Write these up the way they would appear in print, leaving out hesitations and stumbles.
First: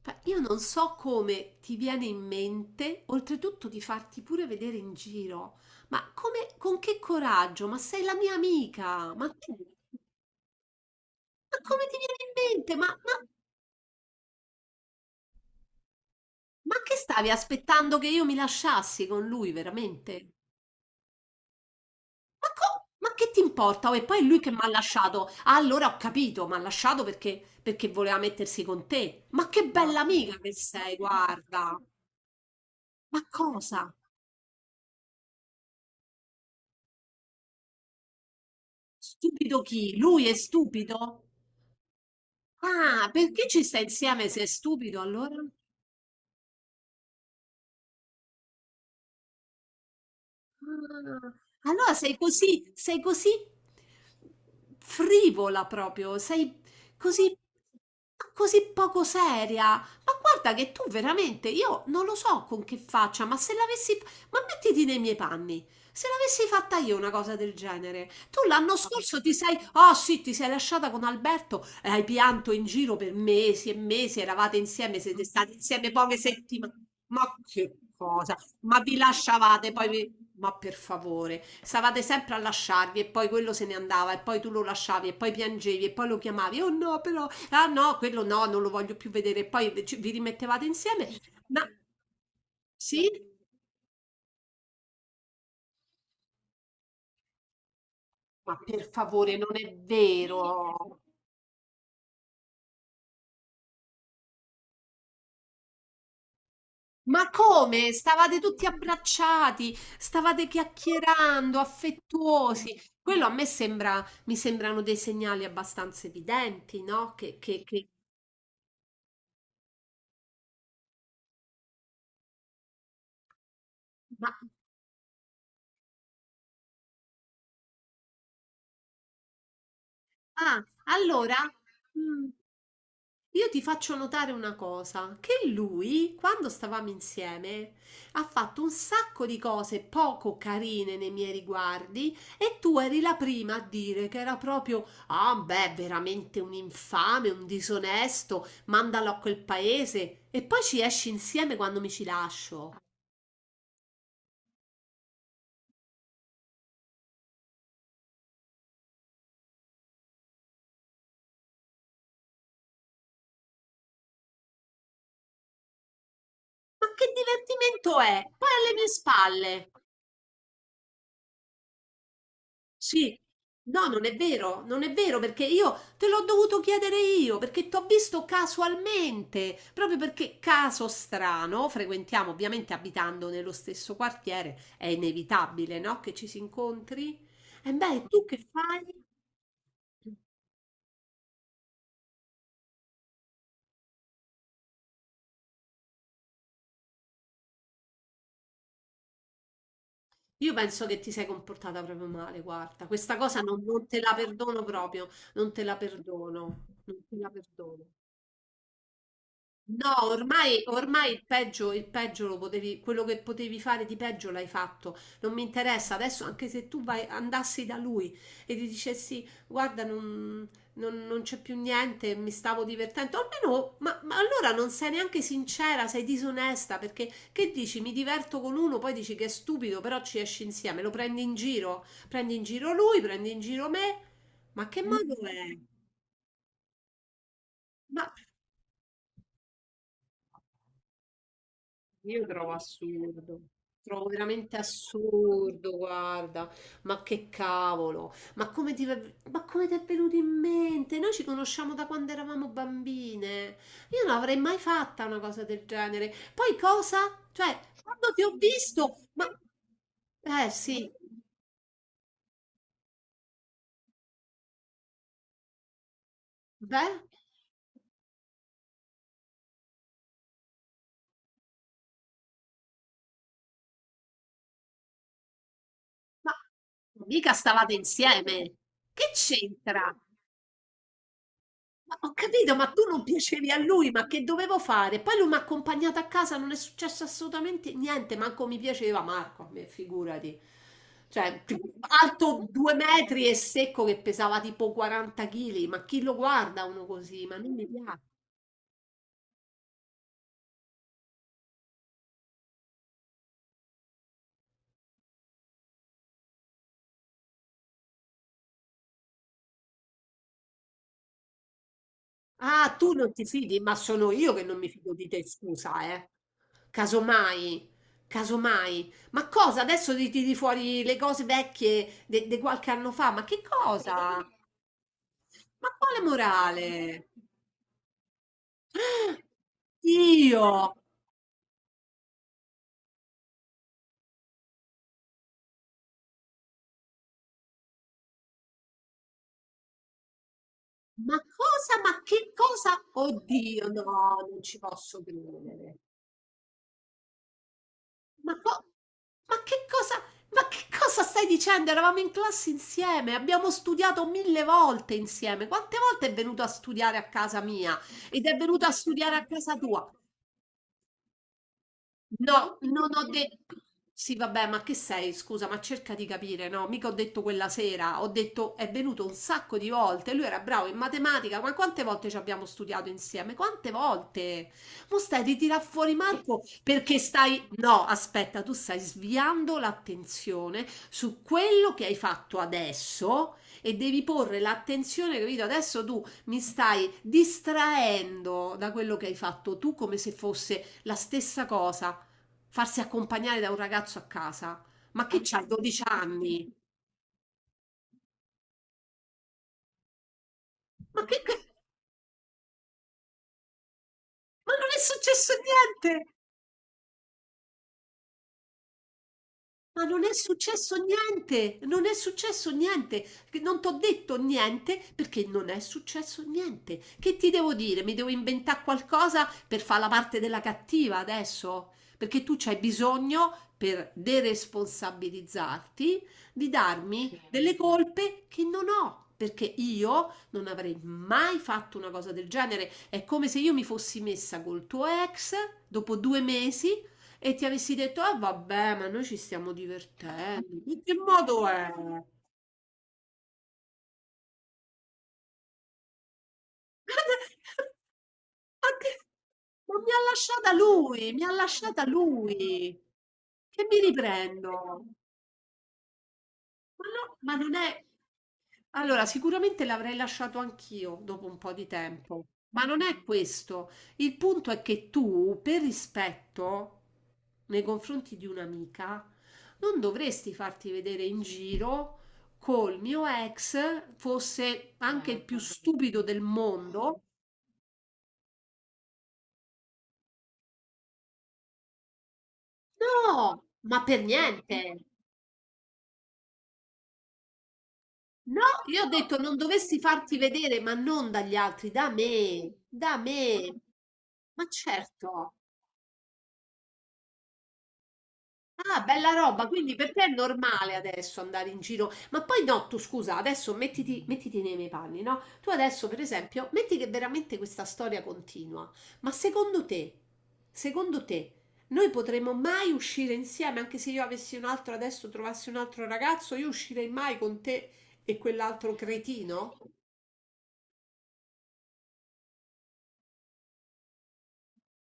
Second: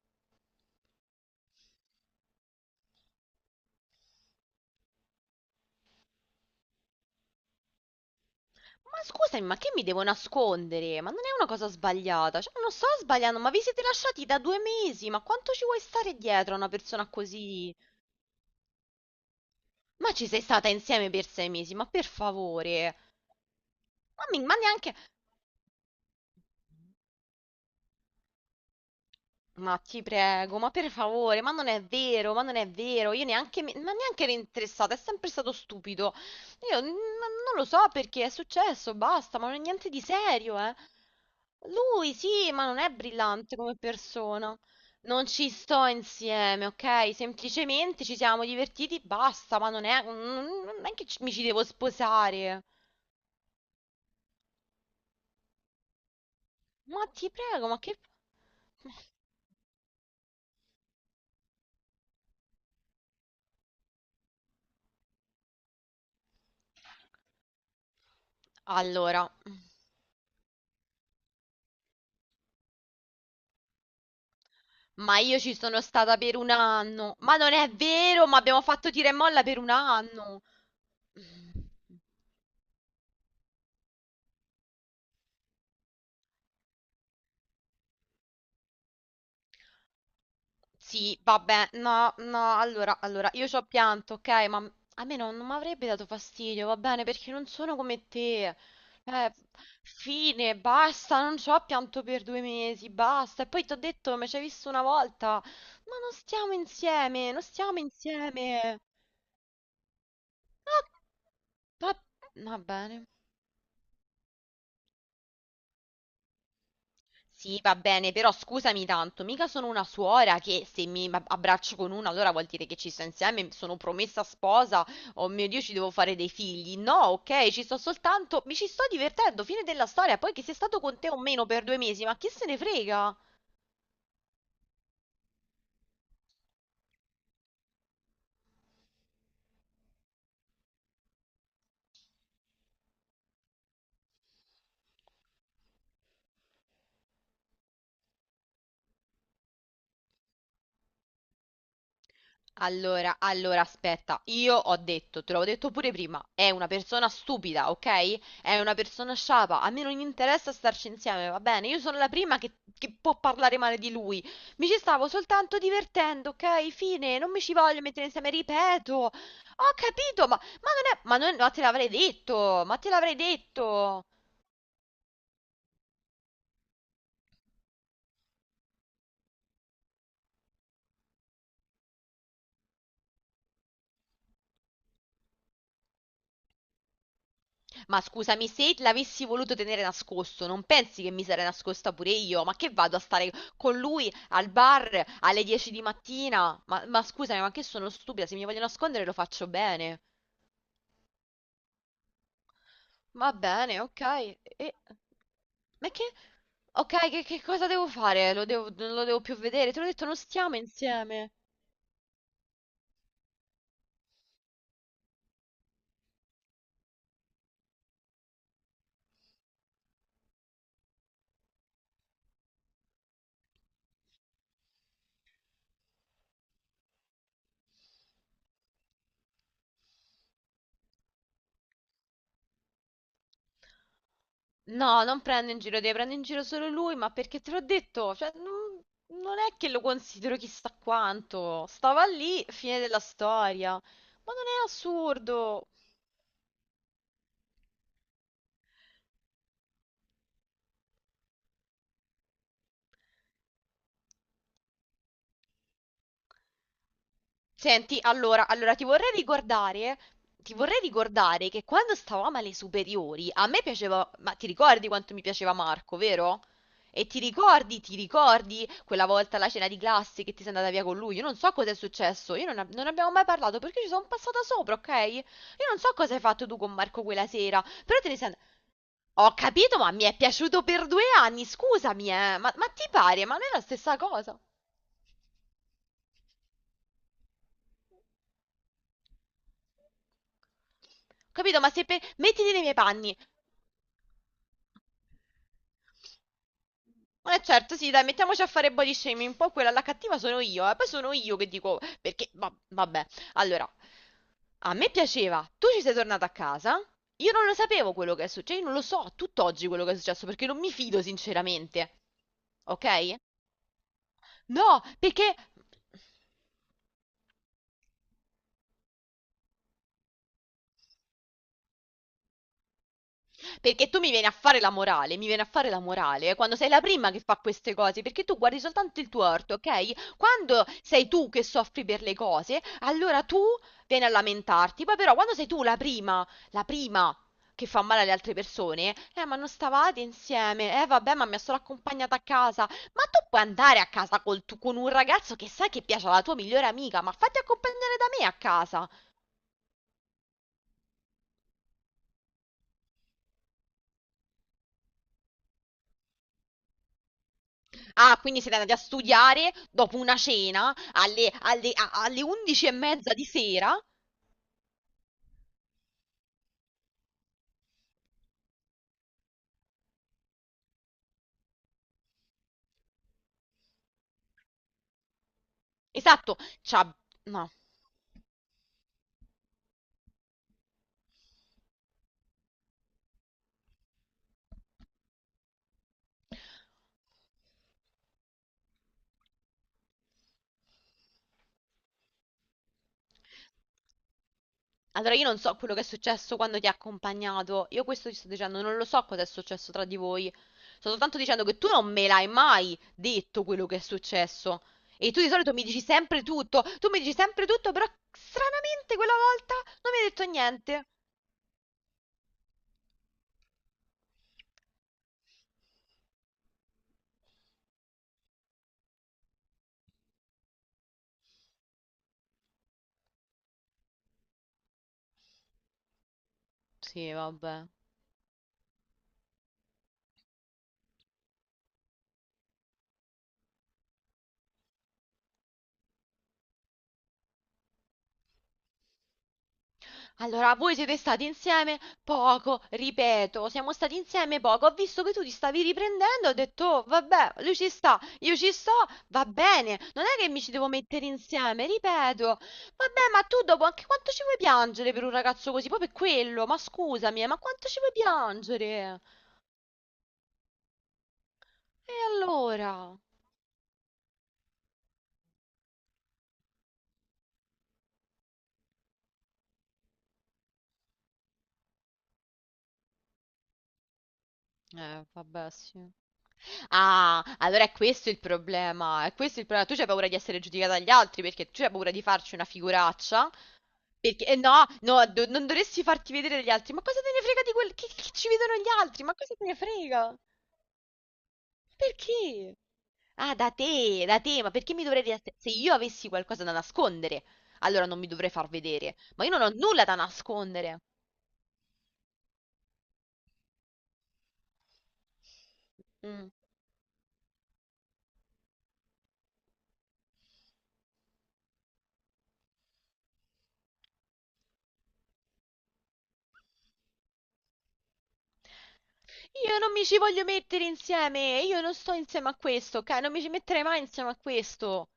Io non so come ti viene in mente, oltretutto di farti pure vedere in giro, ma come, con che coraggio? Ma sei la mia Ma amica, scusami, ma che mi devo nascondere? Ma non è una ma cosa come ti viene in sbagliata. Cioè, non mente? Sto sbagliando, ma vi siete lasciati da 2 mesi. Ma quanto ci vuoi stare dietro a una Ma che persona stavi così? aspettando che io mi lasciassi con lui, Ma ci veramente? sei stata insieme per 6 mesi, ma per favore. Ma che ti importa? Oh, e poi è Ma, lui mi- che ma mi ha neanche. lasciato. Ah, allora ho capito, mi ha lasciato perché voleva mettersi con te. Ma che Ma bella ti amica che prego, ma per sei, favore, ma non guarda. è vero, ma non è vero, Ma io neanche, cosa? ma neanche ero interessata, è sempre stato stupido. Io non lo so perché è successo, basta, ma non è Stupido niente chi? di Lui è serio, eh. stupido? Lui sì, ma non è Ah, perché brillante ci come sta insieme se è persona. stupido Non allora? ci sto insieme, ok? Semplicemente ci siamo divertiti, basta, ma non è, non è che mi ci devo Ah, allora sei sposare. così sei così frivola proprio, sei Ma ti così prego, ma che... così poco seria. Ma guarda che tu veramente, io non lo so con che faccia, ma se l'avessi, ma mettiti nei miei panni. Se l'avessi fatta io una cosa del genere, tu l'anno scorso ti Allora... sei, oh sì, ti sei lasciata con Alberto e hai pianto in giro per mesi e mesi, eravate insieme, Ma siete io stati ci sono insieme poche stata per un settimane. anno. Ma Ma non è che vero, cosa? ma abbiamo Ma fatto vi tira e molla per un lasciavate, poi vi... anno. Ma per favore, stavate sempre a lasciarvi e poi quello se ne andava e poi tu lo lasciavi e poi piangevi e poi lo chiamavi, oh no, però, ah no, quello no, non lo voglio più vedere e poi vi rimettevate insieme. Sì, Ma vabbè, no, no, allora, sì? allora, io ci ho pianto, ok, ma a me non mi avrebbe dato fastidio, va bene, perché non sono come te. Ma per Eh, favore, non è fine, vero. basta, non ci ho pianto per 2 mesi, basta. E poi ti ho detto, mi ci hai visto una volta, ma non stiamo Ma insieme, non stiamo come? Stavate tutti insieme. abbracciati, stavate Ah, chiacchierando, va va affettuosi. bene. Quello a me sembra, mi sembrano dei segnali abbastanza evidenti, no? Sì, va bene, però scusami tanto, mica sono una suora che se mi abbraccio con una allora vuol dire che ci sto insieme, sono promessa che... sposa, oh mio Dio, ci devo fare dei figli. No, ok, ci sto soltanto, mi ci sto divertendo, fine della storia, poi che sia Ah, stato con te o allora, meno per 2 mesi, ma chi mhmm, se ne frega? io ti faccio notare una cosa, che lui, quando stavamo insieme, ha fatto un sacco di cose poco carine nei miei riguardi e tu eri la prima a dire che era proprio, ah, beh, veramente un infame, un disonesto, mandalo a quel paese e poi ci esci insieme quando mi ci lascio. Allora, allora, aspetta, io ho detto, te l'ho detto pure prima, è una persona stupida, ok? È una persona sciapa, a me non interessa starci insieme, va bene? Io sono la prima che, può parlare male di lui. Mi ci stavo soltanto divertendo, ok? Ma che Fine, non mi ci voglio divertimento mettere è? insieme, Poi alle mie ripeto. spalle. Ho capito, ma non è... Ma non, ma te l'avrei detto, ma te Sì, l'avrei no, detto. non è vero, non è vero perché io te l'ho dovuto chiedere io perché ti ho visto casualmente, proprio perché caso strano, frequentiamo ovviamente abitando nello stesso quartiere, è inevitabile, no? Che ci si incontri. E beh, Ma e tu che scusami, se fai? l'avessi voluto tenere nascosto, non pensi che mi sarei nascosta pure io? Ma che vado a stare con lui al bar alle 10 di mattina? Ma scusami, ma che sono stupida, se mi voglio nascondere lo faccio bene. Io penso che ti sei comportata proprio male, guarda, questa Va cosa bene, non te ok. la perdono E... proprio, non te la Ma che... perdono, non Ok, te che, la che cosa perdono. devo fare? Lo devo, non lo devo più vedere? Te l'ho No, detto, non stiamo ormai, ormai insieme. Il peggio lo potevi, quello che potevi fare di peggio l'hai fatto. Non mi interessa adesso, anche se tu vai, andassi da lui e gli dicessi: guarda, non c'è più niente, mi stavo divertendo. Almeno, ma allora non sei neanche sincera, sei disonesta perché che dici? Mi diverto con uno, poi dici che è stupido, però ci esci insieme, lo prendi in giro lui, prendi in giro me. Ma che No, modo non prendo è? in giro te, prendo in giro solo lui, ma perché te l'ho detto, cioè, non è che lo considero chissà quanto. Stava Io lì, trovo fine della assurdo, storia. trovo Ma non veramente è assurdo. assurdo, guarda, ma che cavolo, ma come ti è venuto in mente? Noi ci conosciamo da quando eravamo bambine, io non avrei mai fatta una cosa del genere. Poi cosa? Cioè, Senti, quando ti ho allora, allora visto, ma... Eh ti vorrei sì, ricordare che quando stavamo alle superiori, a me piaceva, ma ti ricordi quanto mi piaceva Marco, vero? beh, E ti ricordi quella volta alla cena di classe che ti sei andata via con lui? Io non so cosa è successo, io non, non abbiamo mai parlato perché ci sono passata sopra, ok? Io non so cosa hai ma fatto tu con Marco quella mica sera, stavate però te ne sei and- insieme, che Ho capito, ma c'entra? mi è piaciuto per 2 anni, Ma scusami, ho ma, capito, ma ma tu ti non pare, ma non piacevi è a la lui, stessa ma che cosa? dovevo fare? Poi lui mi ha accompagnato a casa, non è successo assolutamente niente, manco mi piaceva Marco, a me, figurati. Cioè, t- Capito? Ma se per... Alto Mettiti nei miei due panni. metri e secco che pesava tipo 40 kg, ma chi lo guarda uno così? Ma Eh non mi certo, sì, piace. dai, mettiamoci a fare body shaming. Poi quella la cattiva sono io, eh. Poi sono io che dico perché vabbè. Allora, a me piaceva. Tu ci sei tornata a casa? Io non lo sapevo quello che è successo, io non lo so tutt'oggi quello che è successo perché non mi fido sinceramente. Ah, tu non Ok? ti fidi, ma sono io che non mi No, fido di te, perché scusa, eh. Casomai, casomai. Ma cosa? Adesso ti tiri fuori le cose vecchie di qualche anno fa, ma che perché tu mi cosa? vieni a fare la morale, mi vieni a fare Ma la quale morale quando sei la morale? prima che fa queste cose, perché tu guardi soltanto il Ah, tuo orto, ok? Quando Dio! sei tu che soffri per le cose, allora tu vieni a lamentarti, poi però quando sei tu la prima che fa male alle altre persone, ma non stavate insieme, eh vabbè Ma ma mi ha solo cosa? Ma accompagnata a che casa, cosa? ma tu puoi Oddio, andare a casa no, non col ci con un posso ragazzo che sai credere. che piace alla tua migliore amica, ma fatti accompagnare da me a Ma, co- casa. ma che cosa? Ma che cosa stai dicendo? Eravamo in classe insieme, abbiamo studiato mille volte insieme. Quante volte è venuto a studiare a casa mia? Ah, Ed è quindi siete venuto a andati a studiare a studiare casa tua? dopo una cena alle No, 11 e non ho mezza di detto. sera? Sì, vabbè, ma che sei? Scusa, ma cerca di capire, no? Mica ho detto quella sera, ho detto è venuto un sacco di volte. Lui era bravo in matematica, ma quante volte ci abbiamo studiato insieme? Quante volte? Mo stai di tirar fuori Esatto, Marco c'ha- perché stai. no. No, aspetta, tu stai sviando l'attenzione su quello che hai fatto adesso e devi porre l'attenzione, capito? Adesso tu mi stai distraendo da quello che hai fatto tu come se fosse la stessa cosa farsi accompagnare da un ragazzo a casa. Ma Allora che io non c'hai, so quello che 12 è successo anni? quando ti ha accompagnato. Io questo ti sto dicendo, non lo so cosa è successo tra di voi. Sto Ma soltanto che, che- dicendo che tu non me l'hai mai detto quello che è ma successo. non è E tu di successo solito mi dici niente! sempre tutto. Tu mi dici sempre tutto, però stranamente quella volta Ma non mi non hai è detto successo niente. niente, non è successo niente, che non t'ho detto niente perché non è successo niente. Che ti devo dire? Mi devo inventare qualcosa per fare la parte della cattiva adesso? Perché tu c'hai bisogno, per deresponsabilizzarti, di Sì, darmi delle vabbè. colpe che non ho. Perché io non avrei mai fatto una cosa del genere. È come se io mi fossi messa col tuo ex dopo due mesi e ti avessi detto: "Ah vabbè, ma noi ci stiamo divertendo". Allora, voi In che siete stati modo è? insieme poco, ripeto, siamo stati insieme poco. Ho visto che tu ti stavi riprendendo, ho detto, "Oh, vabbè, lui ci sta, io ci Ma sto, che va ma bene. mi ha Non è che mi ci lasciata devo mettere lui, mi ha insieme, lasciata ripeto. lui. Vabbè, ma tu dopo Che mi anche quanto ci vuoi riprendo? piangere per un ragazzo così? Poi per quello, ma Ma no scusami, ma ma non quanto ci è vuoi piangere? Allora, sicuramente l'avrei lasciato anch'io dopo un po' di E tempo, ma allora? non è questo. Il punto è che tu, per rispetto nei confronti di un'amica, non dovresti farti vedere in giro col mio ex fosse anche il più Vabbè, sì. stupido del mondo. Ah, allora è questo il problema. È questo il problema. Tu c'hai paura di essere giudicata dagli altri perché tu c'hai paura di farci una No, figuraccia. ma per Perché eh niente. no, no, non dovresti farti vedere dagli altri. Ma cosa te ne frega di quel che, ci No, vedono gli io ho altri? Ma detto cosa non te ne dovresti frega? farti vedere, ma non dagli altri, da Perché? me, da Ah, me. Da te, Ma ma perché mi dovrei... certo. Se io avessi qualcosa da nascondere, allora non mi dovrei far Ah, vedere. bella Ma io non roba, ho quindi nulla per da te è normale nascondere. adesso andare in giro, ma poi no, tu scusa, adesso mettiti, mettiti nei miei panni, no? Tu adesso, per Mm. esempio, metti che veramente questa storia continua, ma secondo te, noi potremmo mai uscire insieme, anche se io avessi un altro adesso, trovassi un altro ragazzo, io uscirei mai con te e quell'altro cretino? Io non mi ci voglio mettere insieme, io non sto insieme a questo, ok? Non mi ci metterei mai insieme a questo.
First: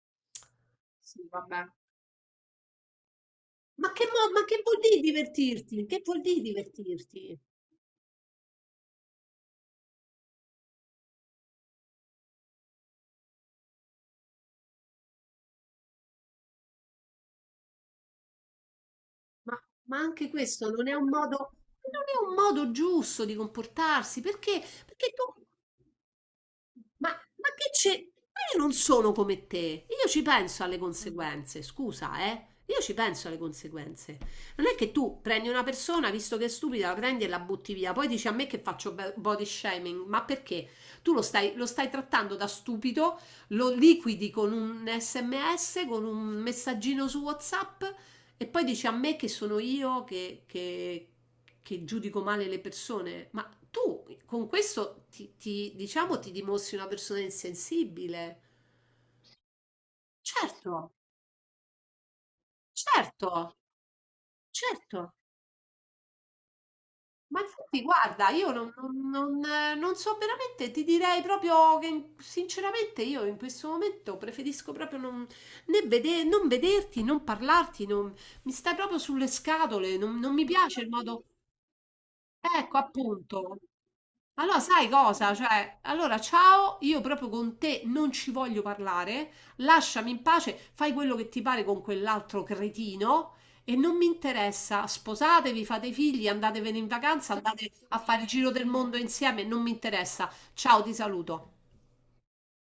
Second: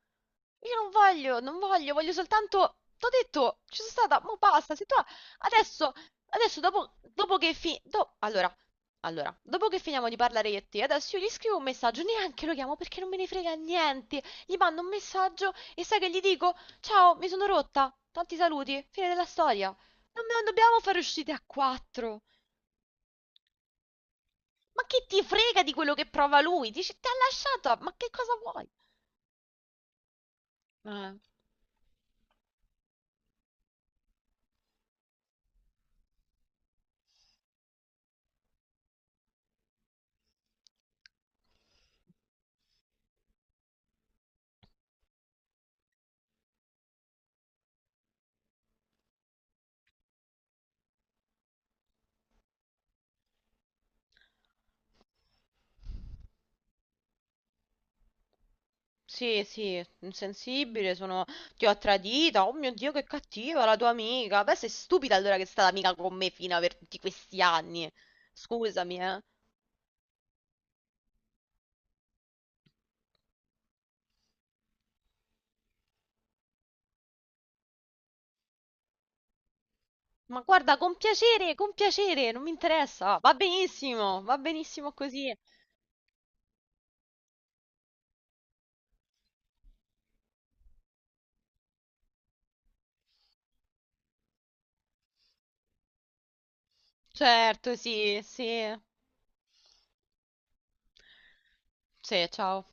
Io non Sì, voglio, non vabbè. voglio, voglio soltanto... T'ho detto, ci sono stata, mo Ma che basta, vuol se tu... dire divertirti? Adesso, Che vuol dire adesso dopo, divertirti? dopo che allora, dopo che finiamo di parlare io e te, adesso io gli scrivo un messaggio, neanche lo chiamo perché non me ne frega niente. Gli mando un messaggio e sai che gli dico? Ciao, mi sono rotta, tanti saluti, fine della Ma, storia. ma Non, anche non questo dobbiamo non è fare un uscite modo, a non quattro. è un modo giusto di comportarsi, perché, Ma che perché ti tu, frega di quello che prova lui? Dici, ti ma, ha ma che lasciato, ma c'è? che cosa Ma io vuoi? non sono come te, io ci penso alle Eh. conseguenze, scusa, eh? Io ci penso alle conseguenze. Non è che tu prendi una persona, visto che è stupida, la prendi e la butti via, poi dici a me che faccio body shaming, ma perché? Tu lo stai trattando da stupido, lo liquidi con un SMS, con un messaggino su WhatsApp e poi dice a me che sono io che giudico male le persone, ma tu con questo diciamo ti dimostri una persona insensibile. Sì, sì, Certo, insensibile, sono... ti ho tradita, oh mio Dio, che certo, cattiva la tua amica. Beh, sei certo. stupida allora che è stata amica con me fino a per tutti Ma questi infatti, anni. guarda, io non, Scusami, non- eh. non, eh, non so veramente, ti direi proprio che sinceramente io in questo momento preferisco proprio non, né vede- non vederti, non parlarti, non- mi stai proprio sulle scatole, non, non Ma mi guarda, piace il modo... con piacere, non mi Ecco, interessa. Appunto. Va Allora, sai benissimo così. cosa? Cioè, allora, ciao, io proprio con te non ci voglio parlare, lasciami in pace, fai quello che ti pare con quell'altro cretino e non mi interessa. Sposatevi, fate figli, andatevene in vacanza, andate Certo, a sì, fare il giro del sì. mondo insieme, non mi interessa. Ciao, ti saluto. Sì, ciao.